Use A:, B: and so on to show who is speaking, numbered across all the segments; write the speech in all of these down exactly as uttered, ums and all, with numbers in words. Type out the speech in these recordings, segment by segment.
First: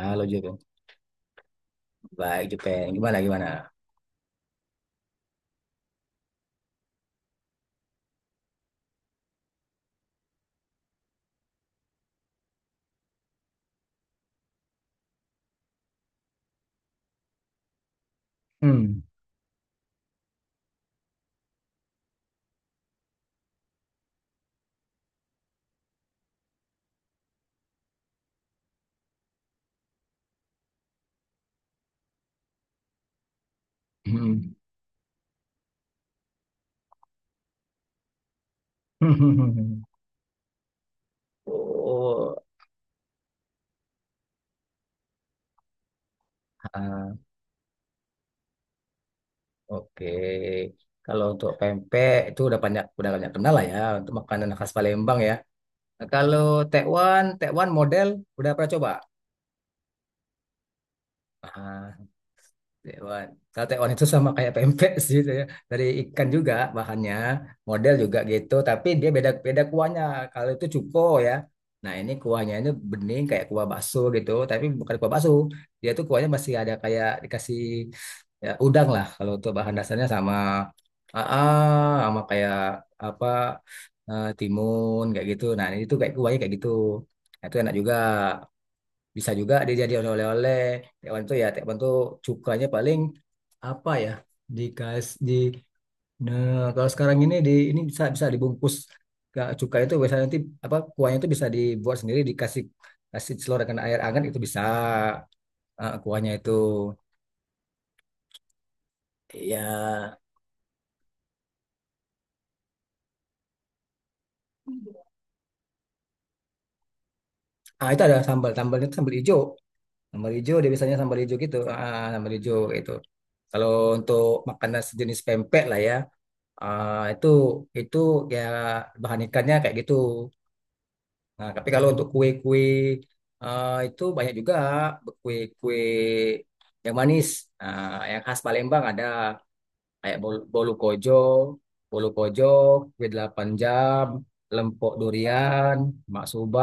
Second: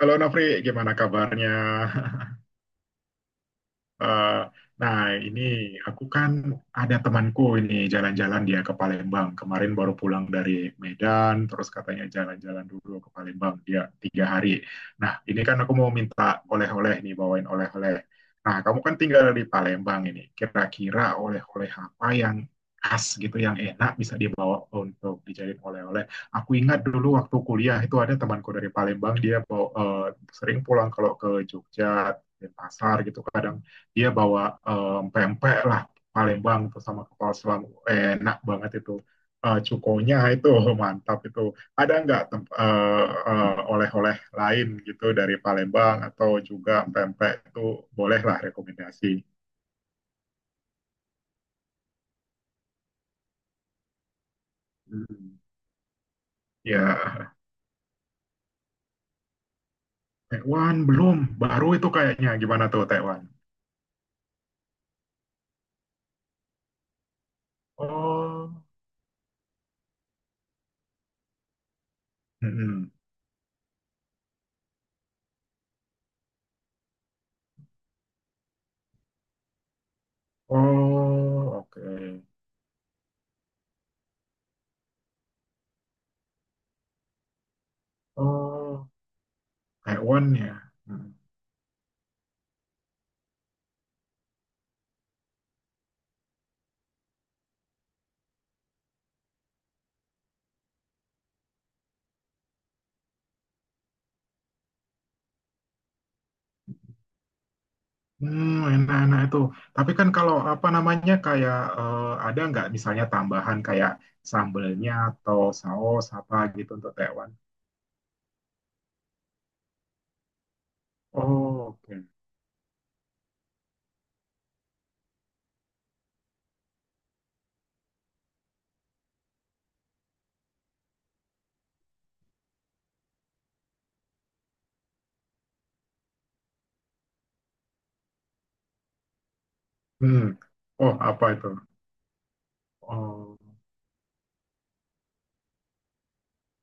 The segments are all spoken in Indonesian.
A: Halo Nofri,
B: Jepang.
A: gimana kabarnya?
B: Baik Jepang. Gimana gimana?
A: Eh, nah, ini aku kan ada temanku ini jalan-jalan dia ke Palembang. Kemarin baru pulang dari Medan, terus katanya jalan-jalan dulu ke Palembang dia tiga hari. Nah, ini kan aku mau minta oleh-oleh nih, bawain oleh-oleh. Nah, kamu kan
B: Hmm.
A: tinggal di Palembang ini. Kira-kira oleh-oleh apa yang khas gitu, yang enak bisa dibawa untuk dijadiin oleh-oleh. Aku ingat dulu waktu kuliah itu ada temanku dari Palembang, dia bawa, eh, sering pulang kalau ke Jogja Denpasar gitu kadang dia
B: Hmm.
A: bawa em, pempek lah Palembang itu sama kepala selam, eh, enak banget itu. Eh, cukonya itu mantap itu. Ada nggak
B: Oh,
A: temp- eh, eh, oleh-oleh lain gitu dari Palembang atau juga
B: ah,
A: pempek itu, bolehlah rekomendasi.
B: oke. Kalau untuk pempek itu udah banyak udah banyak kenal lah ya untuk makanan khas Palembang ya.
A: Hmm.
B: Nah, kalau tekwan,
A: Ya.
B: tekwan model udah pernah coba?
A: Taiwan belum, baru itu
B: Ah,
A: kayaknya gimana tuh Taiwan.
B: Tewan. Kalau tewan itu sama kayak pempek sih saya. Dari ikan juga bahannya, model juga gitu,
A: Oh.
B: tapi dia beda beda kuahnya. Kalau itu cuko ya. Nah, ini kuahnya ini
A: Mm-mm.
B: bening kayak kuah bakso gitu, tapi bukan kuah bakso. Dia tuh kuahnya masih ada kayak dikasih ya, udang lah kalau untuk bahan dasarnya sama ah, ah,
A: Oh, oke.
B: sama kayak apa eh, timun kayak gitu. Nah, ini tuh kayak kuahnya kayak gitu. Nah, itu enak juga.
A: Oh.
B: Bisa juga dijadiin
A: Taiwan ya.
B: oleh-oleh.
A: Mm.
B: Tekwan tuh ya, tekwan tuh cukanya paling apa ya? Dikas di nah, kalau sekarang ini di ini bisa bisa dibungkus. Ke- Cuka itu biasanya nanti apa kuahnya itu bisa dibuat sendiri dikasih kasih selorkan air hangat itu bisa eh, kuahnya itu.
A: Hmm, enak-enak itu. Tapi kan
B: Ya,
A: kalau apa namanya kayak eh, ada nggak misalnya tambahan kayak sambelnya atau saus apa gitu untuk tekwan?
B: ah itu ada sambal, sambalnya itu sambal hijau. Sambal hijau dia biasanya sambal hijau gitu.
A: Oh,
B: Ah,
A: oke.
B: sambal hijau itu. Kalau untuk makanan sejenis pempek lah ya. Ah, itu itu ya bahan ikannya kayak gitu. Nah, tapi kalau untuk kue-kue ah, itu banyak juga kue-kue yang manis. Ah, yang khas Palembang ada kayak
A: Hmm.
B: bolu, bolu
A: Oh,
B: kojo,
A: apa itu?
B: bolu kojo, kue
A: Oh.
B: delapan jam, lempok durian, maksuba,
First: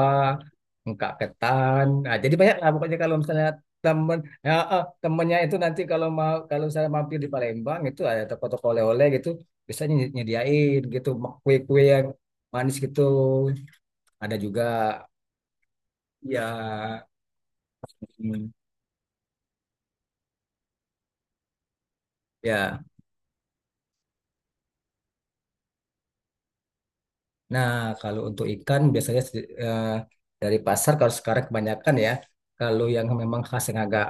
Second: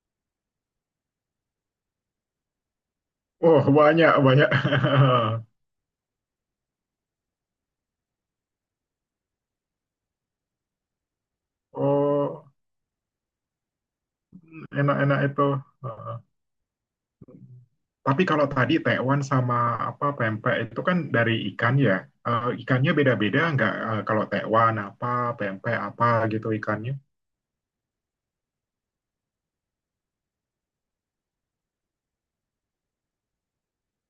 B: engkak ketan. Nah, jadi banyak lah pokoknya kalau misalnya
A: Oh, banyak
B: temen
A: banyak.
B: ya, eh, temennya itu nanti kalau mau kalau saya mampir di Palembang itu ada toko-toko oleh-oleh gitu biasanya ny- nyediain gitu kue-kue yang
A: Oh,
B: manis gitu ada juga
A: enak-enak itu. Heeh.
B: ya
A: Tapi kalau
B: hmm,
A: tadi tekwan sama apa pempek itu kan dari ikan ya. Eh,
B: ya.
A: ikannya beda-beda nggak? Eh, kalau tekwan apa, pempek apa gitu ikannya?
B: Nah, kalau untuk ikan biasanya sedi- eh, dari pasar kalau sekarang kebanyakan ya, kalau yang memang khas yang agak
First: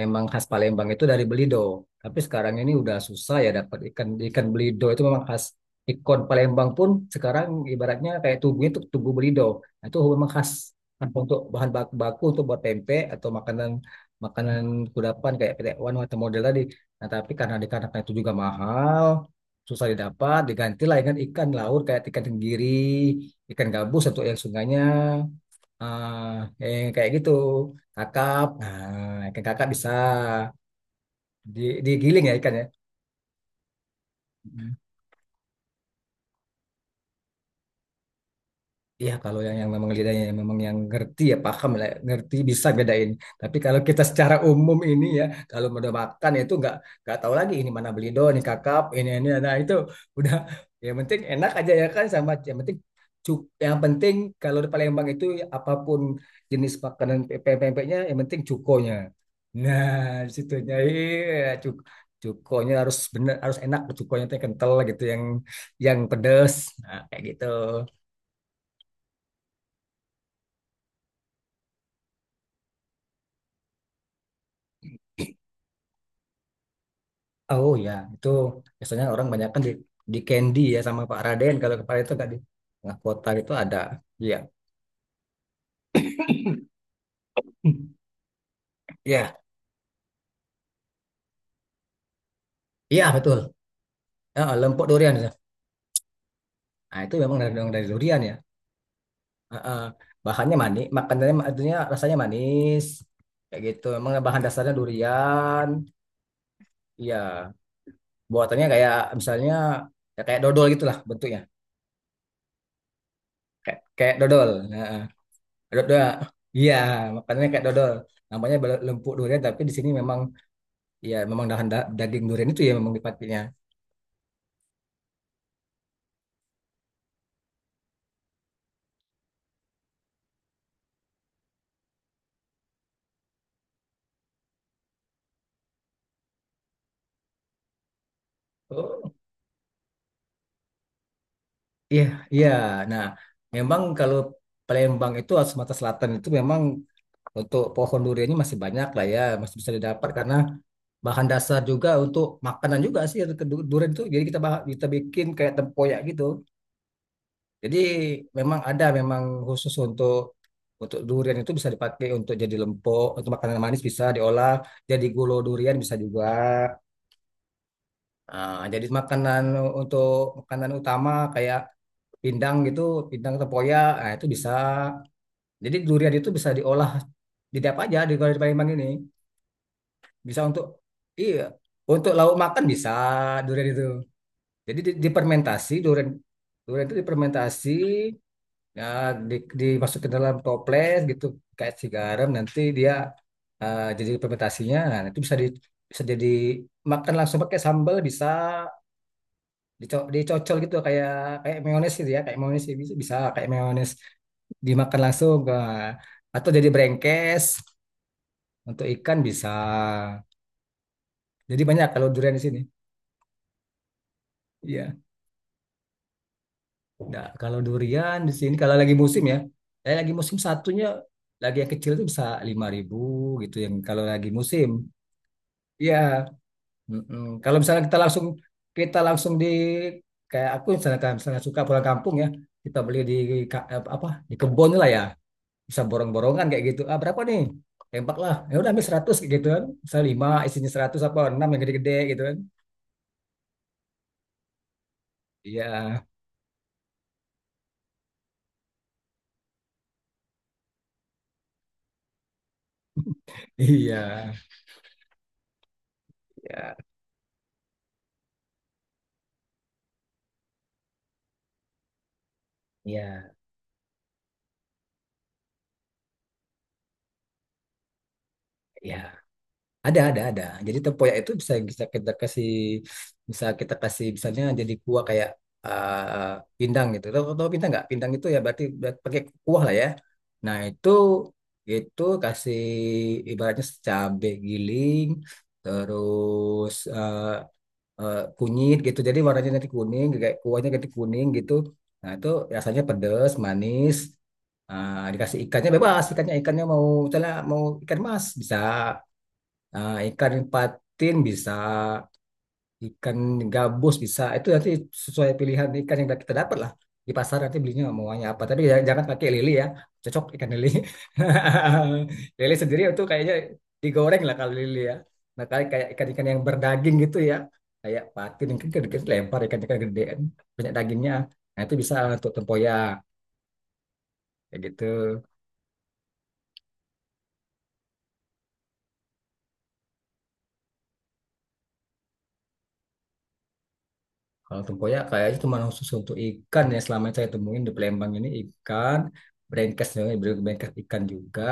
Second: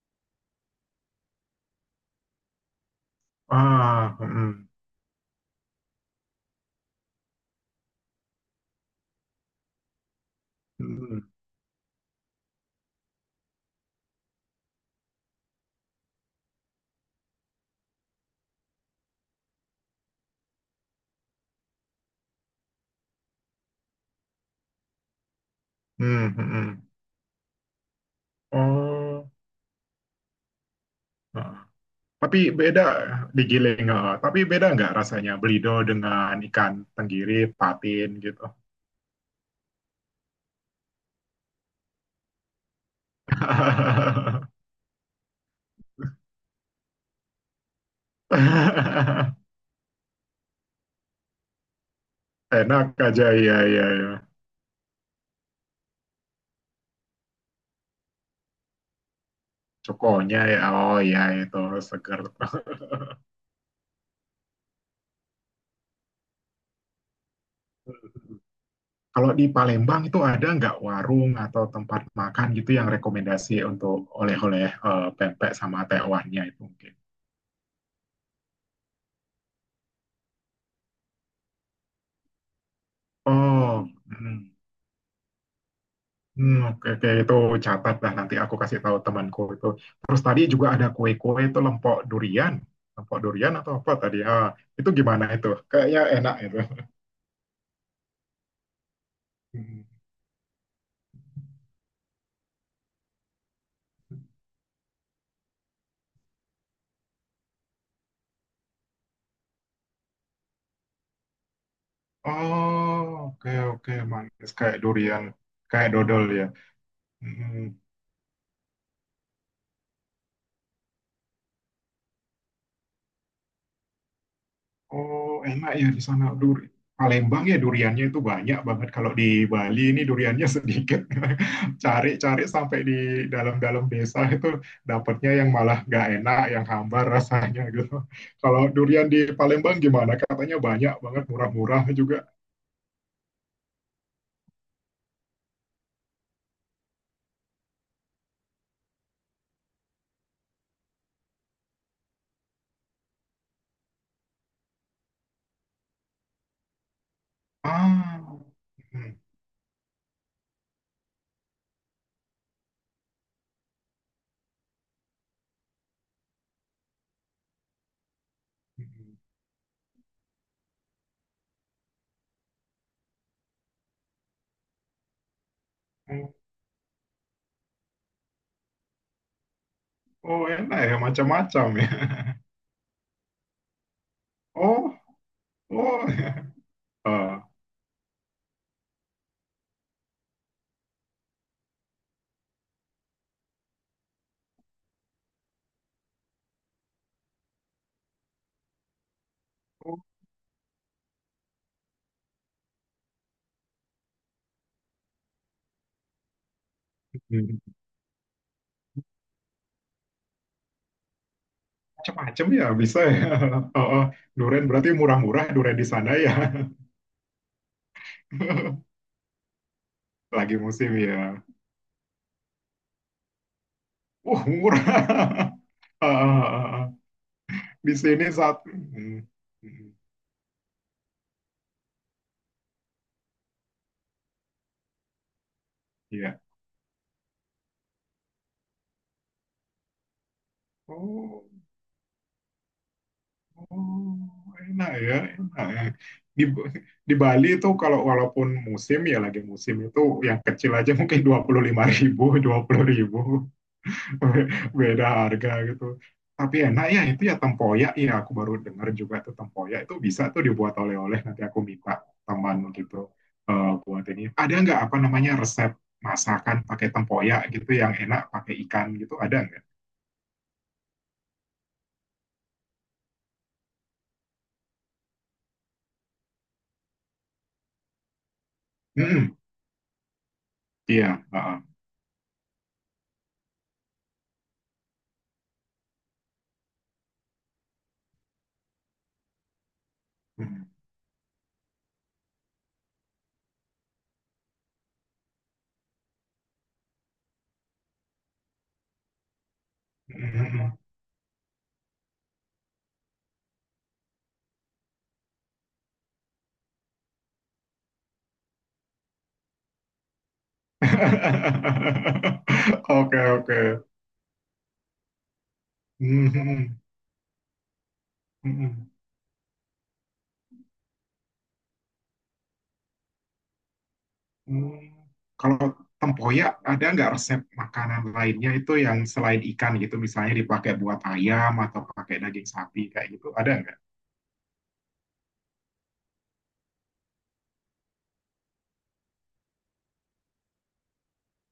B: memang khas Palembang itu dari Belido. Tapi sekarang ini udah susah ya dapat ikan
A: Ah,
B: ikan
A: hmm.
B: Belido itu memang khas ikon Palembang pun sekarang ibaratnya kayak tubuhnya itu tubuh Belido. Nah, itu memang khas
A: Hmm.
B: untuk bahan baku, baku untuk buat tempe atau makanan makanan kudapan kayak pete wan atau model tadi. Nah, tapi karena dikarenakan itu juga mahal, susah didapat digantilah dengan ikan laut kayak ikan tenggiri, ikan gabus atau yang sungainya ah
A: Hmm, hmm, hmm.
B: yang kayak gitu, kakap. Nah,
A: Oh,
B: ikan kakap bisa
A: ah.
B: di digiling ya
A: Tapi
B: ikannya.
A: beda digiling. Ah. Tapi beda nggak rasanya belido dengan ikan tenggiri, patin gitu?
B: Iya, kalau yang yang memang lidahnya yang memang yang ngerti ya paham lah, ya, ngerti bisa bedain. Tapi kalau kita secara umum ini ya, kalau udah makan itu nggak nggak tahu lagi ini mana belido, ini kakap, ini ini, nah itu udah, yang penting enak aja ya kan, sama yang penting
A: Enak aja
B: cu-
A: ya
B: yang
A: ya ya.
B: penting kalau di Palembang itu apapun jenis makanan pe- pempeknya yang penting cukonya. Nah, di
A: Cokonya ya,
B: situnya
A: oh ya
B: iya,
A: itu
B: cuk
A: seger.
B: cukonya harus bener, harus enak cukonya tuh yang kental gitu, yang yang pedes. Nah, kayak gitu.
A: Kalau di Palembang itu ada nggak warung atau tempat makan gitu yang rekomendasi untuk oleh-oleh, eh, pempek sama tewannya itu mungkin?
B: Oh ya, itu biasanya orang banyak kan di, di Candy ya sama Pak Raden kalau kepala itu nggak di tengah kota itu ada.
A: Oh,
B: Iya.
A: hmm. Hmm, oke, oke, itu
B: Hmm.
A: catat lah nanti aku kasih tahu
B: Iya,
A: temanku itu. Terus tadi juga ada kue-kue itu lempok durian,
B: iya
A: lempok
B: betul.
A: durian atau apa tadi?
B: Ya,
A: Ah,
B: lempok
A: itu
B: durian,
A: gimana
B: ya.
A: itu? Kayaknya enak itu.
B: Nah, itu memang dari, dari durian ya. Ah, ah.
A: Hmm.
B: Bahannya manis, makanannya maksudnya rasanya manis. Kayak gitu. Memang bahan dasarnya durian. Iya, buatannya kayak misalnya ya kayak dodol gitulah bentuknya.
A: Oh, oke,
B: Kayak
A: oke,
B: kayak dodol.
A: manis kayak
B: Nah,
A: durian, kayak
B: dodol.
A: dodol ya.
B: Iya, makanannya
A: Hmm.
B: kayak dodol. Namanya bel- lempuk durian tapi di sini memang, iya, memang dahan da- daging durian itu ya memang dipakainya.
A: Oh, enak ya di sana. Duri. Palembang ya duriannya itu banyak banget. Kalau di Bali ini duriannya sedikit. Cari-cari sampai di dalam-dalam desa itu dapatnya yang malah nggak enak, yang hambar rasanya gitu. Kalau durian
B: Oh,
A: di Palembang gimana? Katanya banyak banget, murah-murah
B: iya,
A: juga.
B: iya. Nah, memang kalau Palembang itu atau Sumatera Selatan itu memang untuk pohon duriannya masih banyak lah ya, masih bisa didapat karena bahan dasar juga untuk makanan juga sih untuk du- durian itu. Jadi kita bah- kita bikin kayak tempoyak gitu. Jadi
A: Ah.
B: memang ada
A: Hmm.
B: memang khusus untuk untuk durian itu bisa dipakai untuk jadi lempok, untuk makanan manis bisa diolah, jadi gulo durian bisa juga. Ah, jadi makanan untuk makanan utama kayak pindang gitu, pindang tempoyak, nah itu bisa. Jadi durian
A: Hmm.
B: itu bisa diolah jadi apa aja di kalau di Palembang ini. Bisa
A: Oh,
B: untuk,
A: enak ya,
B: iya,
A: macam-macam ya.
B: untuk lauk makan bisa durian itu. Jadi
A: Oh,
B: di- dipermentasi
A: oh.
B: durian durian itu
A: Ah.
B: dipermentasi ya, di, dimasukin dalam toples gitu kayak si garam nanti dia, eh, jadi fermentasinya nah itu bisa di bisa jadi makan langsung pakai sambal, bisa dico
A: Oh.
B: dicocol gitu kayak kayak mayones gitu, ya kayak mayones ya, bisa, bisa kayak mayones, dimakan langsung, eh, atau jadi brengkes
A: Hmm.
B: untuk ikan bisa. Jadi banyak kalau durian di
A: Macam-macam
B: sini.
A: ya bisa ya. Oh, oh. Durian berarti
B: Iya,
A: murah-murah durian di sana ya.
B: nah, kalau durian di sini kalau lagi musim ya, saya lagi musim
A: Lagi
B: satunya,
A: musim ya.
B: lagi yang kecil itu bisa lima ribu gitu yang kalau lagi
A: Uh,
B: musim.
A: murah.
B: Iya,
A: Ah, ah, ah, ah.
B: mm-mm. Kalau misalnya
A: Di
B: kita
A: sini
B: langsung
A: satu.
B: kita
A: Hmm,
B: langsung di
A: hmm.
B: kayak aku misalnya misalnya suka pulang kampung ya, kita beli di ka- apa di kebun lah ya, bisa
A: Iya.
B: borong-borongan kayak gitu, ah berapa nih, tembak lah ya udah ambil seratus kayak gitu kan, saya lima isinya seratus apa
A: Oh,
B: enam yang gede-gede gitu kan.
A: oh, enak ya, enak ya.
B: Iya.
A: Di, di Bali itu kalau walaupun musim ya lagi musim itu yang kecil aja mungkin dua puluh lima ribu, dua puluh ribu.
B: Iya,
A: Beda harga gitu. Tapi
B: iya,
A: enak ya itu ya tempoyak ya aku baru dengar juga tuh tempoyak itu bisa tuh dibuat oleh-oleh nanti aku minta teman gitu
B: iya,
A: eh, buat ini. Ada nggak apa namanya resep masakan pakai tempoyak gitu yang enak pakai ikan
B: iya,
A: gitu ada nggak?
B: ada ada ada jadi tempoyak itu bisa bisa kita kasih, bisa kita kasih misalnya jadi kuah kayak, eh, pindang gitu. Tahu tahu pindang nggak? Pindang itu ya berarti ber- pakai
A: Hmm,
B: kuah lah ya, nah itu
A: iya. Heeh.
B: itu kasih ibaratnya cabai giling terus, eh, eh, kunyit gitu. Jadi warnanya nanti kuning, kayak
A: Hmm,
B: kuahnya ganti kuning gitu. Nah itu rasanya pedas, manis. Ah, dikasih ikannya bebas, ikannya ikannya mau misalnya mau ikan mas bisa, Ah, ikan
A: hmm, hmm.
B: patin bisa, ikan gabus bisa itu nanti sesuai pilihan ikan yang kita dapat lah di pasar, nanti belinya mauannya apa, tapi jangan jangan pakai lele ya, cocok ikan lele. Lele sendiri itu
A: Oke
B: kayaknya
A: oke.
B: digoreng lah kalau lele ya. Nah kayak kayak ikan-ikan
A: Hmm,
B: yang
A: hmm,
B: berdaging gitu ya, kayak patin
A: hmm.
B: yang
A: Hmm.
B: gede gede, lempar ikan-ikan gede kan, banyak dagingnya, nah itu bisa untuk tempoyak kayak
A: Hmm.
B: gitu.
A: Kalau tempoyak ada nggak resep makanan lainnya itu yang selain ikan gitu, misalnya dipakai buat ayam atau pakai daging sapi kayak gitu, ada nggak?
B: Kalau tempoyak kayaknya cuma khusus untuk ikan ya, selama yang saya temuin di Palembang ini ikan brengkes brengkes ikan juga,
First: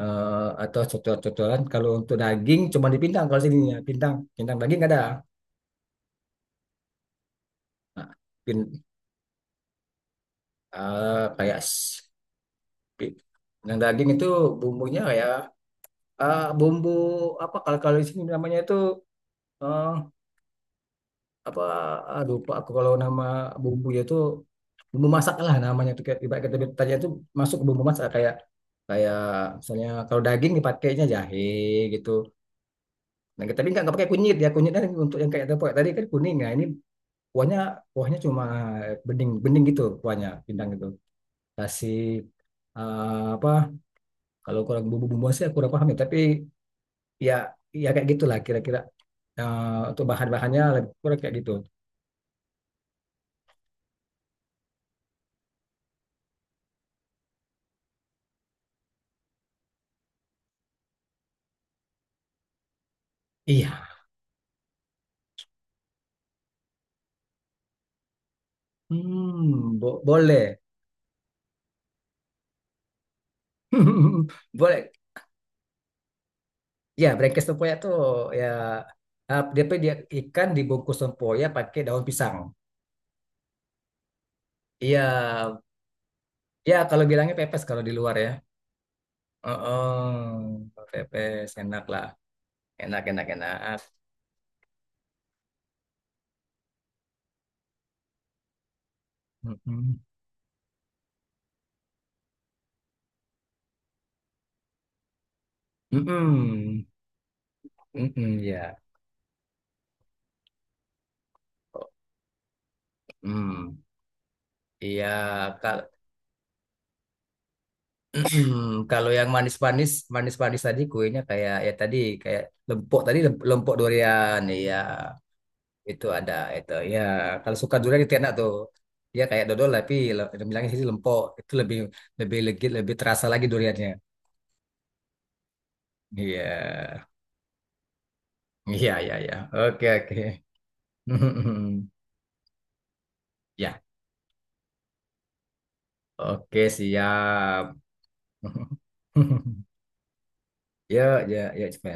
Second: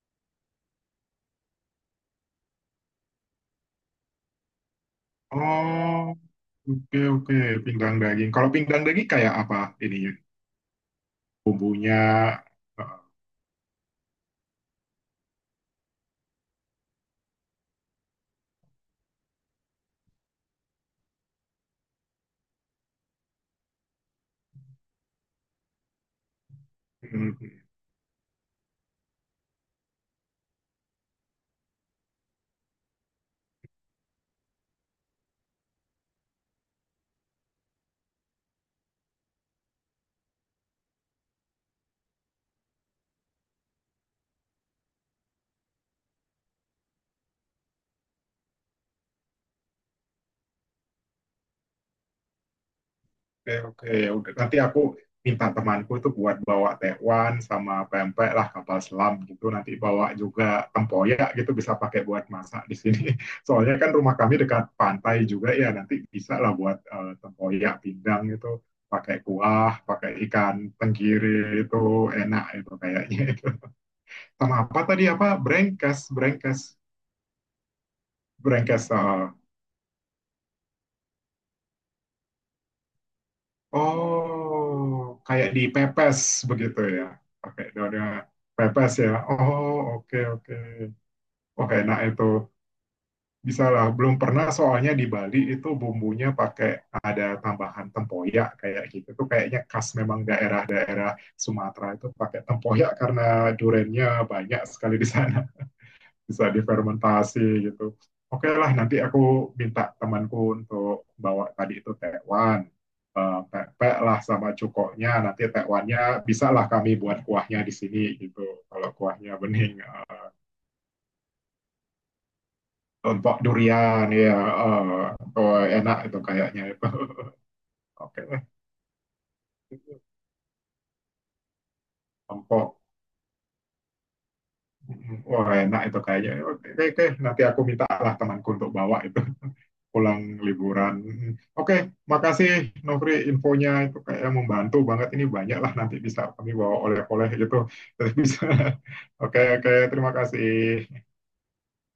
B: eh, atau cocor-cocoran. Kalau untuk daging cuma di Pintang kalau sini ya, Pintang Pintang daging ada.
A: Oh, oke oke, pinggang
B: Nah,
A: daging. Kalau pinggang
B: pin,
A: daging kayak apa ininya?
B: eh, kayak
A: Bumbunya?
B: s-
A: eh,
B: pi- Pintang daging itu bumbunya kayak, eh, bumbu apa kalau kalau di sini namanya itu, eh, apa, ah, lupa aku kalau nama bumbunya itu, bumbu masak lah namanya tuh, kayak ibarat kita tanya itu
A: hmm,
B: masuk ke
A: hmm.
B: bumbu masak kayak kayak misalnya kalau daging dipakainya jahe gitu, nah kita tapi nggak nggak pakai kunyit ya, kunyitnya untuk yang kayak tepung tadi kan kuning, nah ini kuahnya kuahnya cuma bening bening gitu kuahnya pindang gitu, kasih, eh, apa, kalau kurang bumbu-bumbu sih aku kurang paham ya, tapi ya ya kayak gitulah kira-kira. Eh, untuk bahan-bahannya lebih kurang kayak gitu.
A: Oke oke, ya udah nanti aku minta temanku itu buat bawa tekwan sama pempek lah kapal selam gitu nanti bawa juga tempoyak gitu bisa pakai buat masak di sini soalnya kan
B: Iya,
A: rumah kami dekat pantai juga ya nanti bisa lah buat eh, tempoyak pindang gitu pakai
B: hmm,
A: kuah
B: bo-
A: pakai
B: boleh.
A: ikan tenggiri itu enak itu kayaknya itu sama apa
B: Boleh,
A: tadi apa brengkes brengkes
B: ya brengkes tempoyak tuh ya,
A: brengkes eh,
B: eh, dia dia ikan dibungkus tempoyak pakai daun pisang.
A: Oh,
B: Iya,
A: kayak di pepes
B: ya
A: begitu ya.
B: kalau bilangnya pepes
A: Pakai
B: kalau di
A: daunnya
B: luar ya.
A: pepes ya. Oh, oke
B: Oh,
A: oke.
B: pepes
A: Oke,
B: enak
A: enak
B: lah,
A: itu.
B: enak enak enak.
A: Bisa lah. Belum pernah soalnya di Bali itu bumbunya pakai ada tambahan tempoyak kayak gitu. Itu kayaknya khas
B: Mm-mm.
A: memang daerah-daerah Sumatera itu pakai tempoyak karena durennya banyak sekali di sana bisa
B: Mm-mm.
A: difermentasi gitu.
B: Mm-mm,
A: Oke lah,
B: ya.
A: nanti aku minta temanku untuk bawa tadi itu tekwan, eh,
B: Mm.
A: pepek lah sama
B: Iya,
A: cukoknya, nanti
B: kal-
A: tekwannya bisa lah kami buat kuahnya di sini gitu. Kalau
B: kalau yang
A: kuahnya bening,
B: manis-manis,
A: eh,
B: manis-manis tadi kuenya kayak ya tadi kayak lempok tadi,
A: untuk
B: lem- lempok
A: durian ya,
B: durian, iya,
A: eh, oh, enak
B: itu
A: itu
B: ada
A: kayaknya
B: itu.
A: itu.
B: Ya, kalau suka durian itu
A: Oke
B: enak
A: lah,
B: tuh. Ya kayak dodol tapi le- bilangnya sih lempok itu lebih lebih legit,
A: empok.
B: lebih terasa lagi duriannya.
A: Wah enak itu kayaknya.
B: Iya,
A: Oke, oke, nanti aku minta lah temanku untuk
B: iya,
A: bawa
B: iya,
A: itu.
B: iya. Oke, oke.
A: Pulang liburan. Mm. Oke, makasih Nofri infonya
B: Ya,
A: itu kayak membantu banget ini banyak lah nanti bisa kami
B: oke
A: bawa oleh-oleh gitu.
B: siap.
A: Terus bisa. Oke, oke, terima kasih.
B: Ya, ya, ya,